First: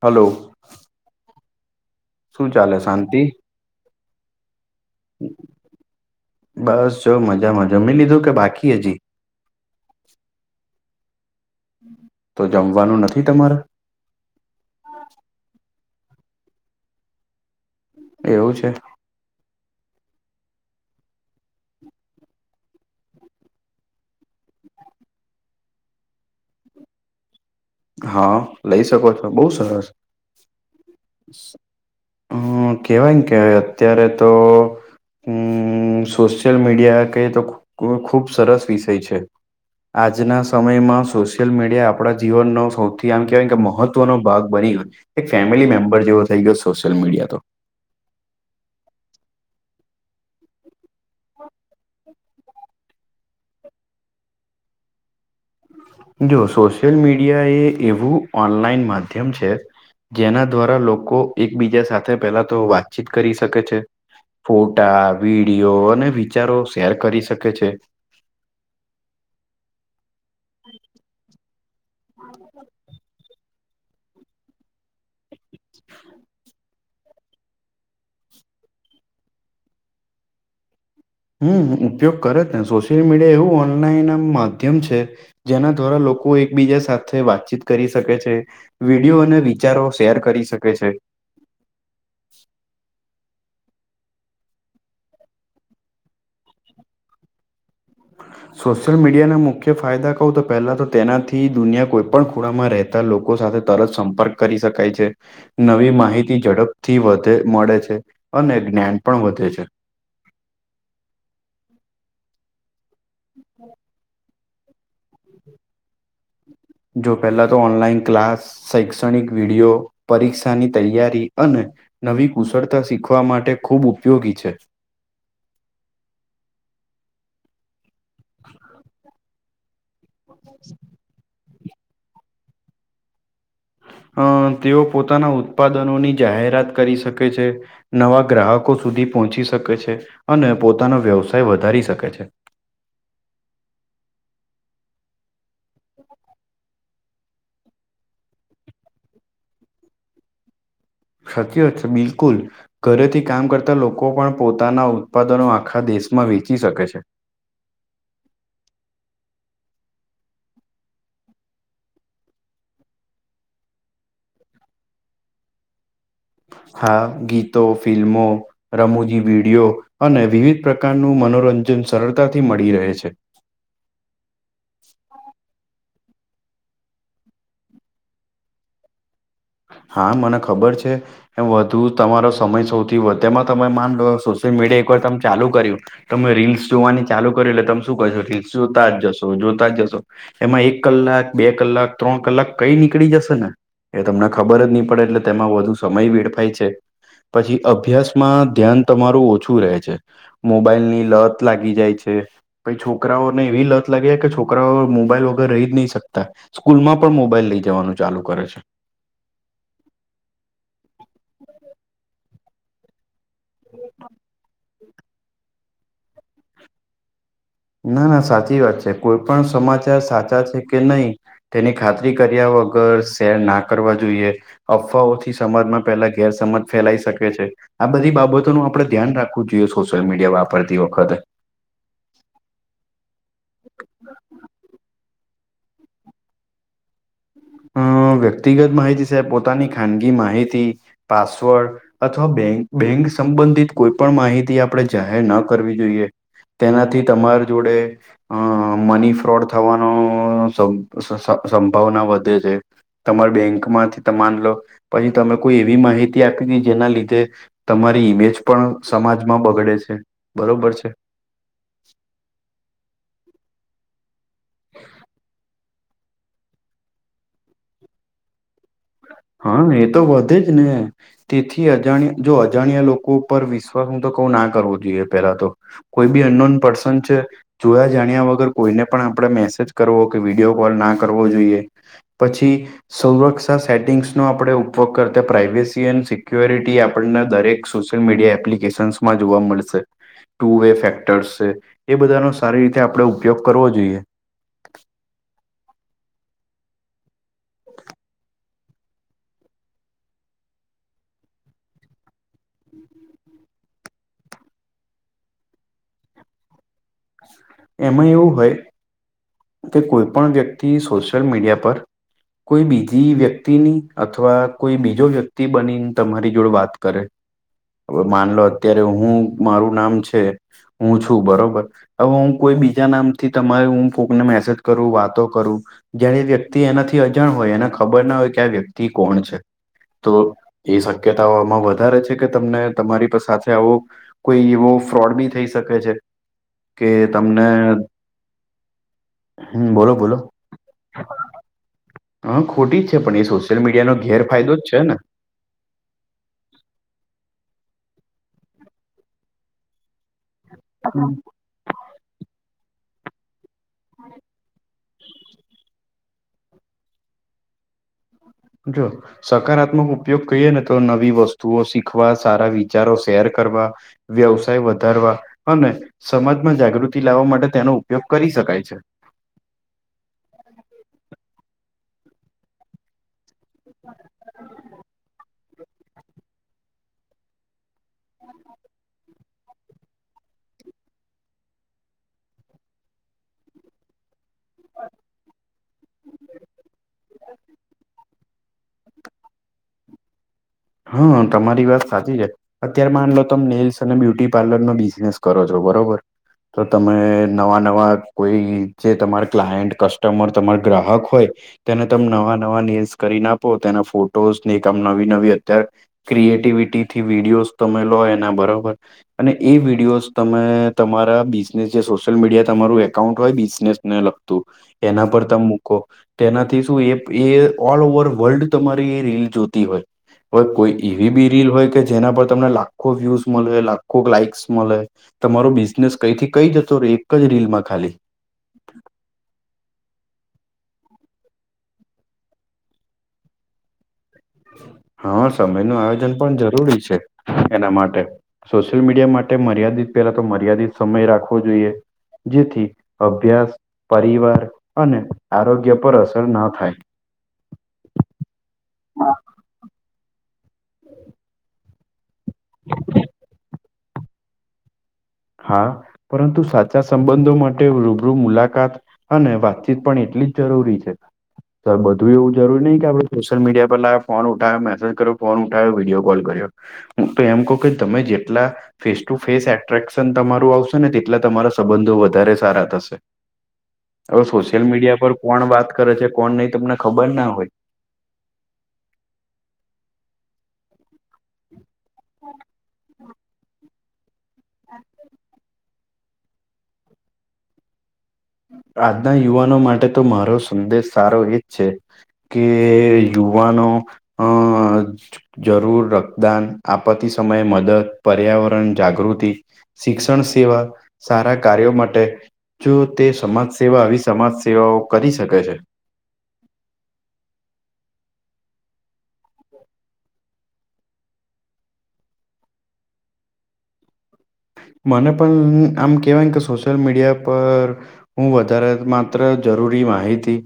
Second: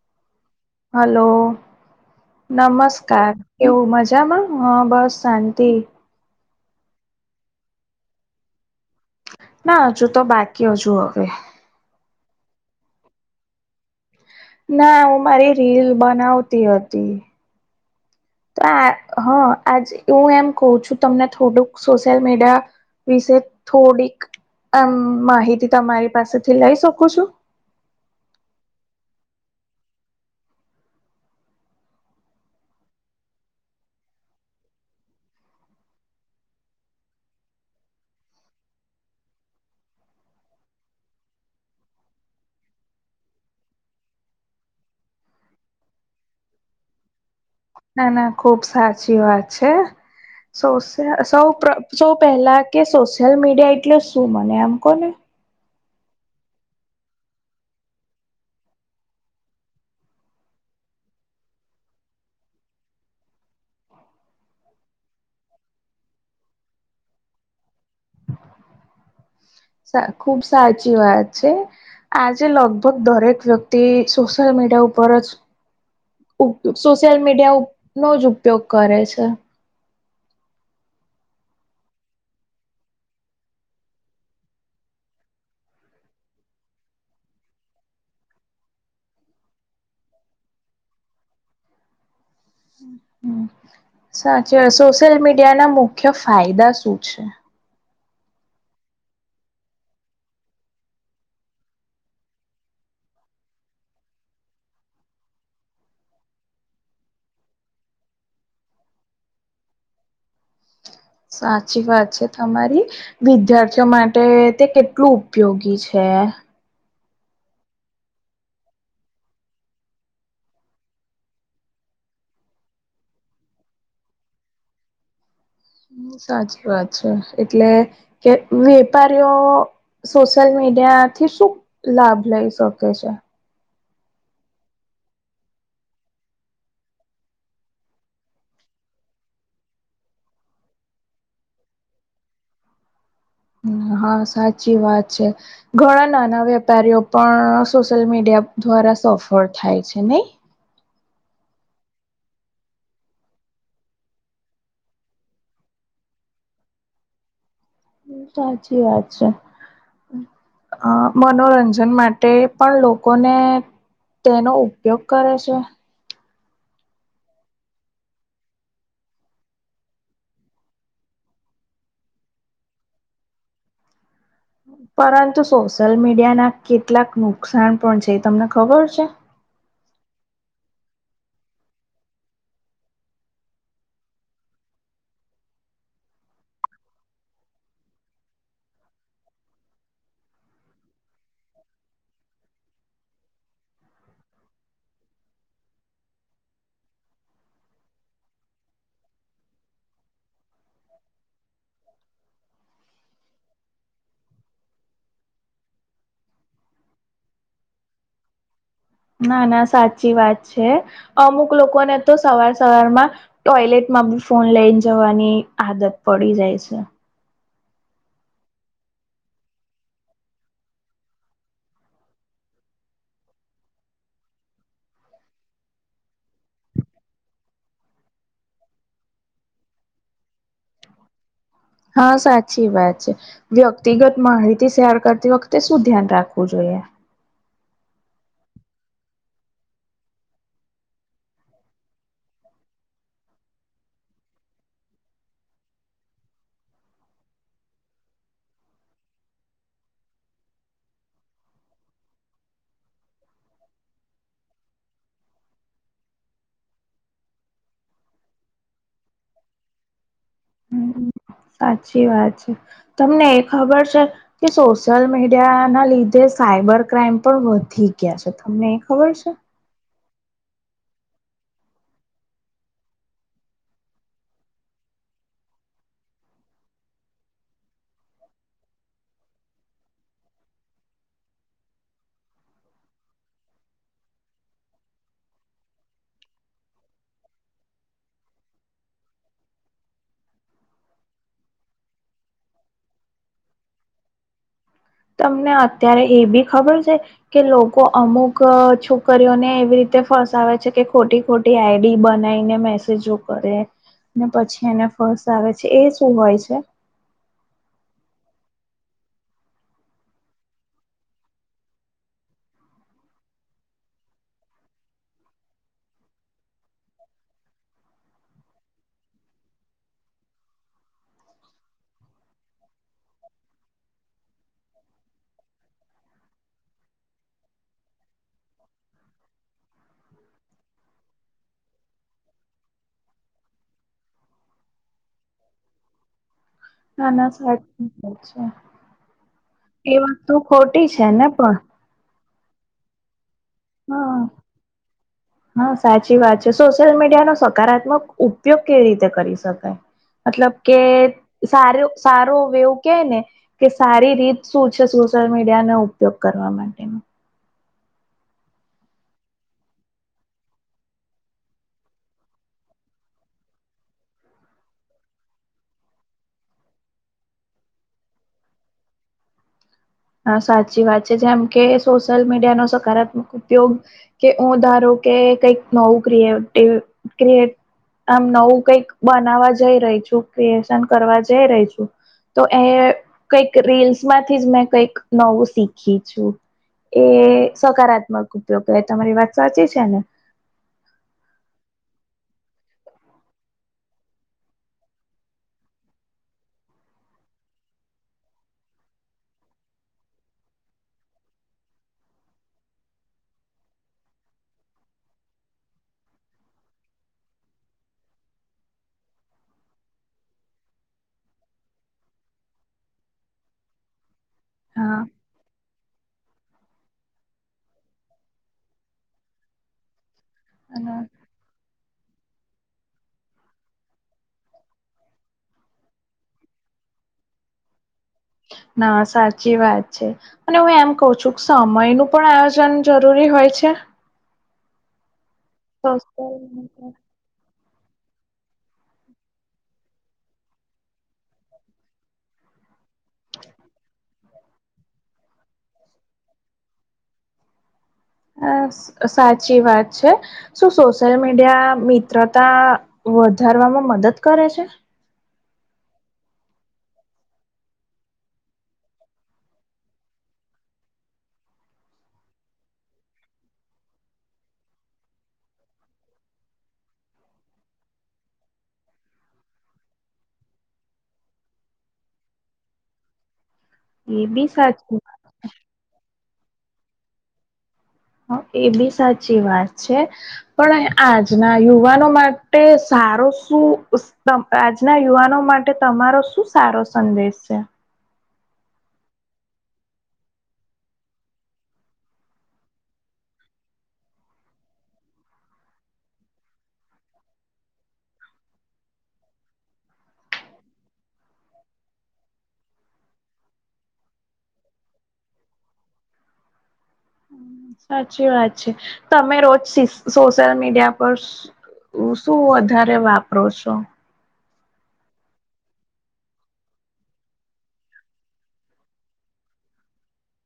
Hello. Hello. શું ચાલે શાંતિ નમસ્કાર. કેવું મજામાં? હા બસ શાંતિ. બસ જો મજામાં. જમી લીધું કે બાકી અજી? ના હજુ તો બાકી હજુ હવે. તો જમવાનું નથી તમારે? ના હું મારી રીલ બનાવતી હતી એવું તો છે આ હા આજ હું એમ કવ છું તમને થોડુંક સોશિયલ મીડિયા વિશે થોડીક આમ માહિતી તમારી પાસેથી લઈ શકું છું? હા લઈ શકો છો. બઉ સરસ. હમ કેવાયને કે અત્યારે તો હમ સોશિયલ મીડિયા કઈ એ તો ખુબ સરસ વિષય છે. આજના સમયમાં સોશિયલ મીડિયા આપણા જીવનનો સૌથી આમ કેવાય કે મહત્વનો ભાગ બની ગયો, એક ફેમિલી મેમ્બર જેવો થઈ ગયો સોશિયલ મીડિયા તો. ના ના ખુબ સાચી વાત છે. સૌ પેલા કે સોશિયલ મીડિયા એટલે શું મને એમ કો ને? જો સોશિયલ મીડિયા એ એવું ઓનલાઈન માધ્યમ છે. જેના દ્વારા લોકો એકબીજા સાથે પેલા તો વાતચીત કરી શકે છે. ફોટા, વિડીયો અને વિચારો શેર કરી શકે છે. ખુબ સાચી વાત છે. આજે લગભગ દરેક વ્ય ક્તિ સોશિયલ મીડિયા ઉપર જ સોશિયલ મીડિયાનો જ ઉપયોગ કરે છે. હમ ઉપયોગ કરે ને, સોશિયલ મીડિયા એવું ઓનલાઈન માધ્યમ છે. જેના દ્વારા લોકો એકબીજા સાથે વાતચીત કરી શકે છે. વિડિઓ અને વિચારો શેર કરી શકે છે. હમ. સાચી સોશિયલ મીડિયાના મુખ્ય ફાયદા શું છે? સોશિયલ મીડિયાના મુખ્ય ફાયદા કહું તો પહેલા તો તેનાથી દુનિયા કોઈપણ ખૂણામાં રહે બધા લોકો સાથે તરત સંપર્ક કરી શકાય છે. નવી માહિતી ઝડપથી વધે મળે છે અને જ્ઞાન પણ વધે છે. સાચી વાત છે તમારી વિદ્યાર્થીઓ માટે તે કેટલું ઉપયોગી છે. જો પહેલા તો ઓનલાઈન ક્લાસ શૈક્ષણિક વિડિઓ પરીક્ષાની તૈયારી અને નવી કુશળતા શીખવા માટે ખૂબ ઉપયોગી છે. હ સાચી વાત છે એટલે કે વેપારીઓ સોશિયલ મીડિયાથી શું લાભ લઈ શકે છે? અ તેઓ પોતાના ઉત્પાદનોની જાહેરાત કરી શકે છે. નવા ગ્રાહકો સુધી પહોંચી શકે છે અને પોતાનો વ્યવસાય વધારી શકે છે. હા સાચી વાત છે. ઘણા નાના વેપારીઓ પણ સોશિયલ મીડિયા દ્વારા સફળ થાય છે નહી. સાચી વાત છે બિલકુલ. ઘરેથી કામ કરતા લોકો પણ પોતાના ઉત્પાદનો આખા દેશમાં વેચી શકે છે. સાચી વાત છે. અ મનોરંજન માટે પણ લોકોને તેનો ઉપયોગ કરે છે. હા ગીતો ફિલ્મો રમુજી વિડિઓ અને વિવિધ પ્રકારનું મનોરંજન સરળતાથી મળી રહે છે. પરંતુ સોશિયલ મીડિયાના કેટલાક નુકસાન પણ છે એ તમને ખબર છે. હા મને ખબર છે. એમ વધુ તમારો સમય સૌથી વધે તેમાં તમે માન લો સોશિયલ મીડિયા એક વાર ચાલુ કર્યું- - તમે રીલ્સ જોવાની ચાલુ કરી એટલે તમે શું કહેશો રીલ્સ જોતા જશો જોતા જશો. એમાં એક કલાક બે કલાક ત્રણ કલાક કઈ નીકળી જશે ને એ તમને ખબર જ નહી પડે એટલે તેમાં વધુ સમય વેડફાય છે. પછી અભ્યાસમાં ધ્યાન તમારું ઓછું રહે છે. મોબાઈલની લત લાગી જાય છે. પહી છોકરાઓને એવી લત લાગે કે છોકરાઓ મોબાઈલ વગર રહી જ નહી શકતા. સ્કૂલમાં પણ મોબાઈલ લઈ જવાનું ચાલુ કરે છે. ના ના સાચી વાત છે અમુક લોકોને તો સવાર સવારમાં ટોયલેટમાં બી ફોન લઈન જવાની આદત પડી જાય છે. ના ના સાચી વાત છે કોઈ પણ સમાચાર સાચા છે કે નય તેની ખાતરી કર્યા વગર શેર ના કરવા જોઈએ. અફવાઓથી સમાજમાં પહેલા ગેર સમજ ફેલાઈ શકે છે. આ બધી બાબતોનું આપડે ધ્યાન રાખવું જોઈએ સોશિયલ મીડિયા વાપરતી વખતે. હા સાચી વાત છે વ્યક્તિગત માહિતી શેર કરતી વખતે શું ધ્યાન રાખવું જોઈએ? અ વ્યક્તિગત માહિતી સાહેબ પોતાની ખાનગી માહિતી પાસવર્ડ અથવા બેં બેંક સંબંધિત કોઈ પણ માહિતી આપણે જાહેર ન કરવી જોઈએ તેનાથી તમાર જોડે અ મની ફ્રોડ થવાનો સંભાવના વધે છે. તમાર બેંકમાંથી તમાન લો પછી તમે કોઈ એવી માહિતી આપી તી જેના લીધે તમારી ઈમેજ પણ સમાજમાં બગડે છે બરોબર છે. હમ સાચી વાત છે, તમને એ ખબર છે કે સોશિયલ મીડિયા એના લીધે સાયબર ક્રાઈમ પણ વધી ગયા છે. તમને એ ખબર છે હ એ તો વધે જ ને. તેથી અજાણ જો અજાણ્યા લોકો ઉપર વિશ્વાસ હું તો કઉ ના કરવો જોઈએ પેલા તો કોઈ બી અનનોન પર્સન છે. જોયા જાણ્યા વગર કોઈને પણ આપણે મેસેજ કરવો કે વિડીયો કોલ ના કરવો જોઈએ. પછી [unintelligible] સેટિંગ્સનો આપણે ઉપયોગ કરતા પ્રાઇવેસી એન્ડ સિક્યોરિટી આપણને દરેક સોશિયલ મીડિયા એપ્લિકેશન્સ માં જોવા મળશે. ટુ વે ફેક્ટર્સ છે એ બધાનો સારી રીતે આપણે ઉપયોગ કરવો જોઈએ. તમને અત્યારે એ બી ખબર છે. કે લોકો અમુક છોકરીઓને એવી રીતે ફસાવે છે કે ખોટી ખોટી આઈડી બનાય ને મેસેજો કરે ને પછી એને ફસાવે છે એ શું હોય છે? એમાં એવું હોય કે કોઈ પણ વ્યક્તિ સોશિયલ મીડિયા પર કોઈ બીજી વ્યક્તિની અથવા કોઈ બીજો વ્યક્તિ બનીને તમારી જોડે વાત કરે અવ માનલો અત્યારે હું મારું નામ છે હું છું બરોબર હવે હું કોઈ બીજા નામથી તમારે હું કોકને મેસેજ કરું, વાતો કરું જ્યારે વ્યક્તિ એનાથી અજાણ હોય એને ખબર ના હોય કે આ વ્યક્તિ કોણ છે. તો એ શક્યતાઓ આમાં વધારે છે કે તમને તમારી સાથે આવો કોઈ એવો ફ્રોડ બી થઈ શકે છે. કે તમને [unintelligible] છે હમ એ વાત તો ખોટી છે, ને પણ હ ખોટી જ છે પણ એ સોશિયલ મીડિયાનો ગેર હા ફાયદો જ છે ને? હા, સાચી વાત છે સોશિયલ મીડિયાનો સકારાત્મક ઉપયોગ કેવી રીતે કરી શકાય? મતલબ કે સાર સારો એવું કે ને? કે સારી રીત શું છે સોશિયલ મીડિયાનો ઉપયોગ કરવા માટે? જો સકારાત્મક ઉપયોગ કહીએ ને તો નવી વસ્તુઓ શીખવા, સારા વિચારો શેર કરવા વ્યવસાય વધારવા અને સમાજમાં જાગૃતિ લાવવા માટે તેનો ઉપયોગ કરી શકાય છે. હા સાચી વાત છે જેમ કે સોશિયલ મીડિયાનો સકારાત્મક ઉપયોગ કે હું ધારો કે કઈક નવું ક્રિએટી ક્રિ આમ નવું કઈક બનાવવા જઈ રહી છું ક્રિએશન કરવા જઈ રહી છું. તો એ કઈક રીલ્સમાંથી જ મેં કંઈક નવું શીખી છું. એ સકારાત્મક ઉપયોગ કેહવાય તમારી વાત સાચી છે ને? હ તમારી વાત સાચી છે. અત્યારે માન લો તમે નેલ્સ અને બ્યુટી પાર્લરનો બિઝનેસ કરો છો, બરોબર. તો તમે નવા-નવા કોઈ જે તમાર ક્લાયન્ટ કસ્ટમર તમાર ગ્રાહક હોય તેને તમે નવા નવા નેલ્સ કરીને આપો તેના ફોટોસ ને એક આમ નવી નવી ત્યારે ક્રિએટિવિટીથી વિડીયોઝ તમે લો એના બરોબર અને એ વિડીયોઝ તમે તમારા બિઝનેસ જે સોશિયલ મીડિયા તમારું એકાઉન્ટ હોય બિઝનેસ ને લગતું હા એના પર તમે તેનાથી શું એ એ ઓલ ઓવર વર્લ્ડ તમારી એ રીલ જોતી હોય. હવે કોઈ એવી બી રીલ હોય કે જેના પર તમને લાખો વ્યુઝ મલે, લાખો લાાઈક્સ મલે. તમારો બિઝનેસ કઈથી કઈ જતો એક જ રીલમાં ખાલી ના સાચી વાત છે. અને હું એમ કવ છું સમયનું પણ આયોજન જરૂરી હોય છે. હા સમયનું આયોજન પણ જરૂરી છે. એના માટે સોશિયલ મીડિયા માટે મર્યાદિત પેલા તો મર્યાદિત સમય રાખવો જોઈએ. જેથી અભ્યાસ પરિવાર અને આરોગ્ય પર અસર ન થાય. અ સાચી વાત છે શું સોશિયલ મીડિયા? મિત્રતા વધારવામાં મદદ કરે છે. હા પરંતુ સાચા સંબંધો માટે રૂબરૂ મુલાકાત અને વાતચીત પણ એટલી જ જરૂરી છે. તો બધું એવું જરૂરી નહી કે આપણે સોશિયલ મીડિયા પર લાવ્યા ફોન ઉઠાયો મેસેજ કર્યો ફોન ઉઠાયો વિડીયો કોલ કર્યો. હું તો એમ કવ કે તમે જેટલા ફેસ ટુ ફેસ એટ્રેક તમારું આવશે ને તેટલા તમારા સંબંધો વધારે સારા થશે. હવે એ બી સોશિયલ સાચી મીડિયા પર કોણ વાત કરે છે કોણ નહી તમને ખબર ના હોય. હ એ બી સાચી વાત છે. પણ આજના યુવાનો માટે સારો શું તો આજના યુવાનો માટે તમારો શું સારો સંદેશ છે? આજના યુવાનો માટે તો મારો સંદેશ સારો એજ છે કે યુવાનો અ જરૂર રક્તદાન, આપત્તિ સમયે મદદ, પર્યાવરણ જાગૃતિ શિક્ષણ સેવા સારા કાર્યો માટે જો તે સમાજ સેવા આવી સમાજ સેવાઓ કરી શકે છે. સાચી વાત છે તમે રોજ સો સોશિયલ મીડિયા પર એવું શું વધારે વાપરો છો. મને પણ [unintelligible] આમ કહેવાય ને કે સોશિયલ મીડિયા પર હું વધારે માત્ર જરૂરી માહિતી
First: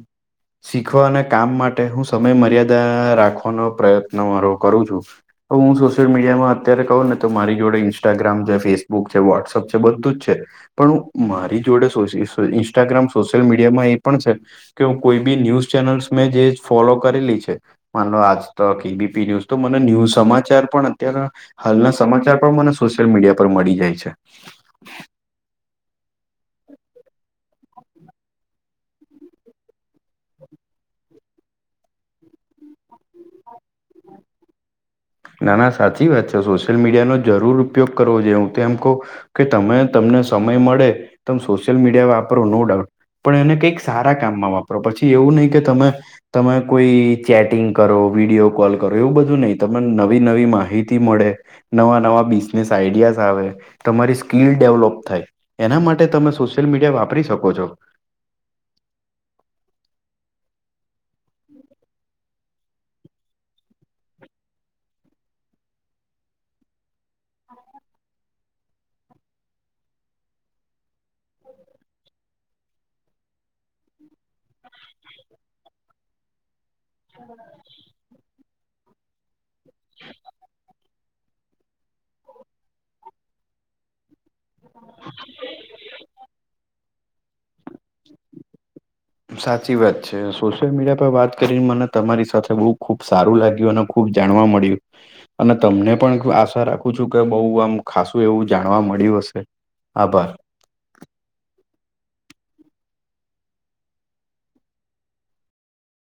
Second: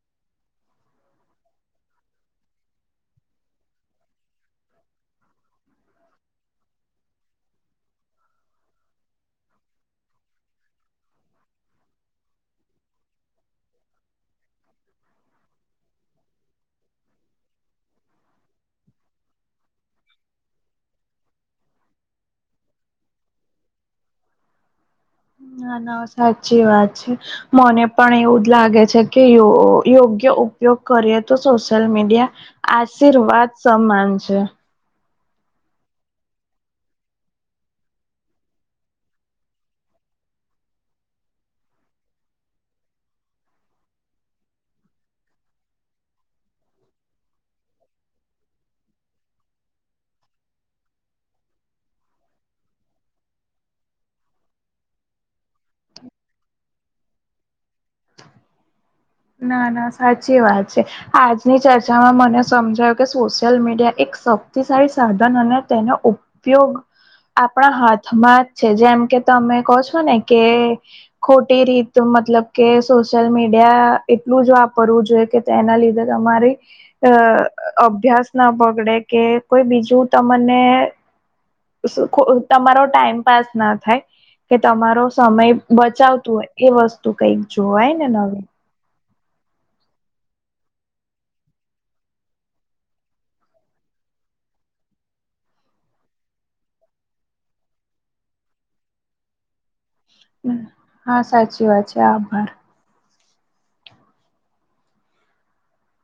શીખવા અને કામ માટે હું સમય મર્યાદા રાખવાનો પ્રયત્ન મારો કરું છું. તો હું સોશિયલ મીડિયામાં અત્યારે કહું ને તો મારી જોડે ઇન્સ્ટાગ્રામ છે ફેસ બુક છે, વોટ્સએપ છે, બધું જ છે. પણ [unintelligible] મારી જોડે સોશિયલ ઇન્સ્ટાગ્રામ સોશિયલ મીડિયામાં એ પણ છે કે હું કોઈ બી ન્યૂઝ ચેનલ્સ મેં જે ફોલો કરેલી છે માન લો આજ તો કેબીપી ન્યુઝ તો મને ન્યૂઝ સમાચાર પણ અત્યારે હાલના સમાચાર પણ મને સોશિયલ મીડિયા પર મળી જાય છે. ના ના સાચી વાત છે. મને પણ એવું જ લાગે છે કે યો યોગ્ય ઉપયોગ કરીએ તો સોશિયલ મીડિયા આશીર્વાદ સમાન છે. ના ના સાચી વાત છે સોશિયલ મીડિયાનો જરૂર ઉપયોગ કરવો જોઈએ હું તો એમ કહું કે તમે તમને સમય મળે તમે સોશિયલ મીડિયા વાપરો નો ડાઉટ પણ એને કંઈક સારા કામમાં વાપરો પછી એવું નહી કે તમે તમે કોઈ ચેટિંગ કરો વિડીયો કોલ કરો એવું બધું નહી તો પણ નવી નવી માહિતી મળે. નવા નવા બિઝનેસ આઈડિયાઝ આવે તમારી સ્કીલ ડેવલોપ થાય. એના માટે તમે સોશિયલ મીડિયા વાપરી શકો છો. ના ના સાચી વાત છે. આજની ચર્ચામાં મને સમજાયું કે સોશિયલ મીડિયા એક શક્તિશાળી સાધન અને તેનો ઉ ઉપયોગ આપણા હાથમાં જ છે જેમ કે તમે કહો છો ને કે ખોટી રીત મતલબ કે સોશિયલ મીડિયા એટલું જ વાપરવું જોઈએ કે તેના લીધે તમારે અ અભ્યાસ ના બગડે કે કોઈ બીજું તમને [unintelligible] તમારો ટાઈમ પાાસ ના થાય. કે તમારો સમય બચાવતું હોય એ વસ્તુ કંઈક જોવાય ને નવી સાચી વાત છે, સોશિયલ મીડિયા પર વાત કરીને, મને તમારી સાથે બહુ ખુબ સારું લાગ્યું, અને ખુબ જાણવા મળ્યું. અને તમને પણ આશા રાખું છું કે, બહુ આમ ખાસું એવું જાણવા મળ્યું હશે. આભાર. [unintelligible] હા, સાચી વાત છે, આભાર.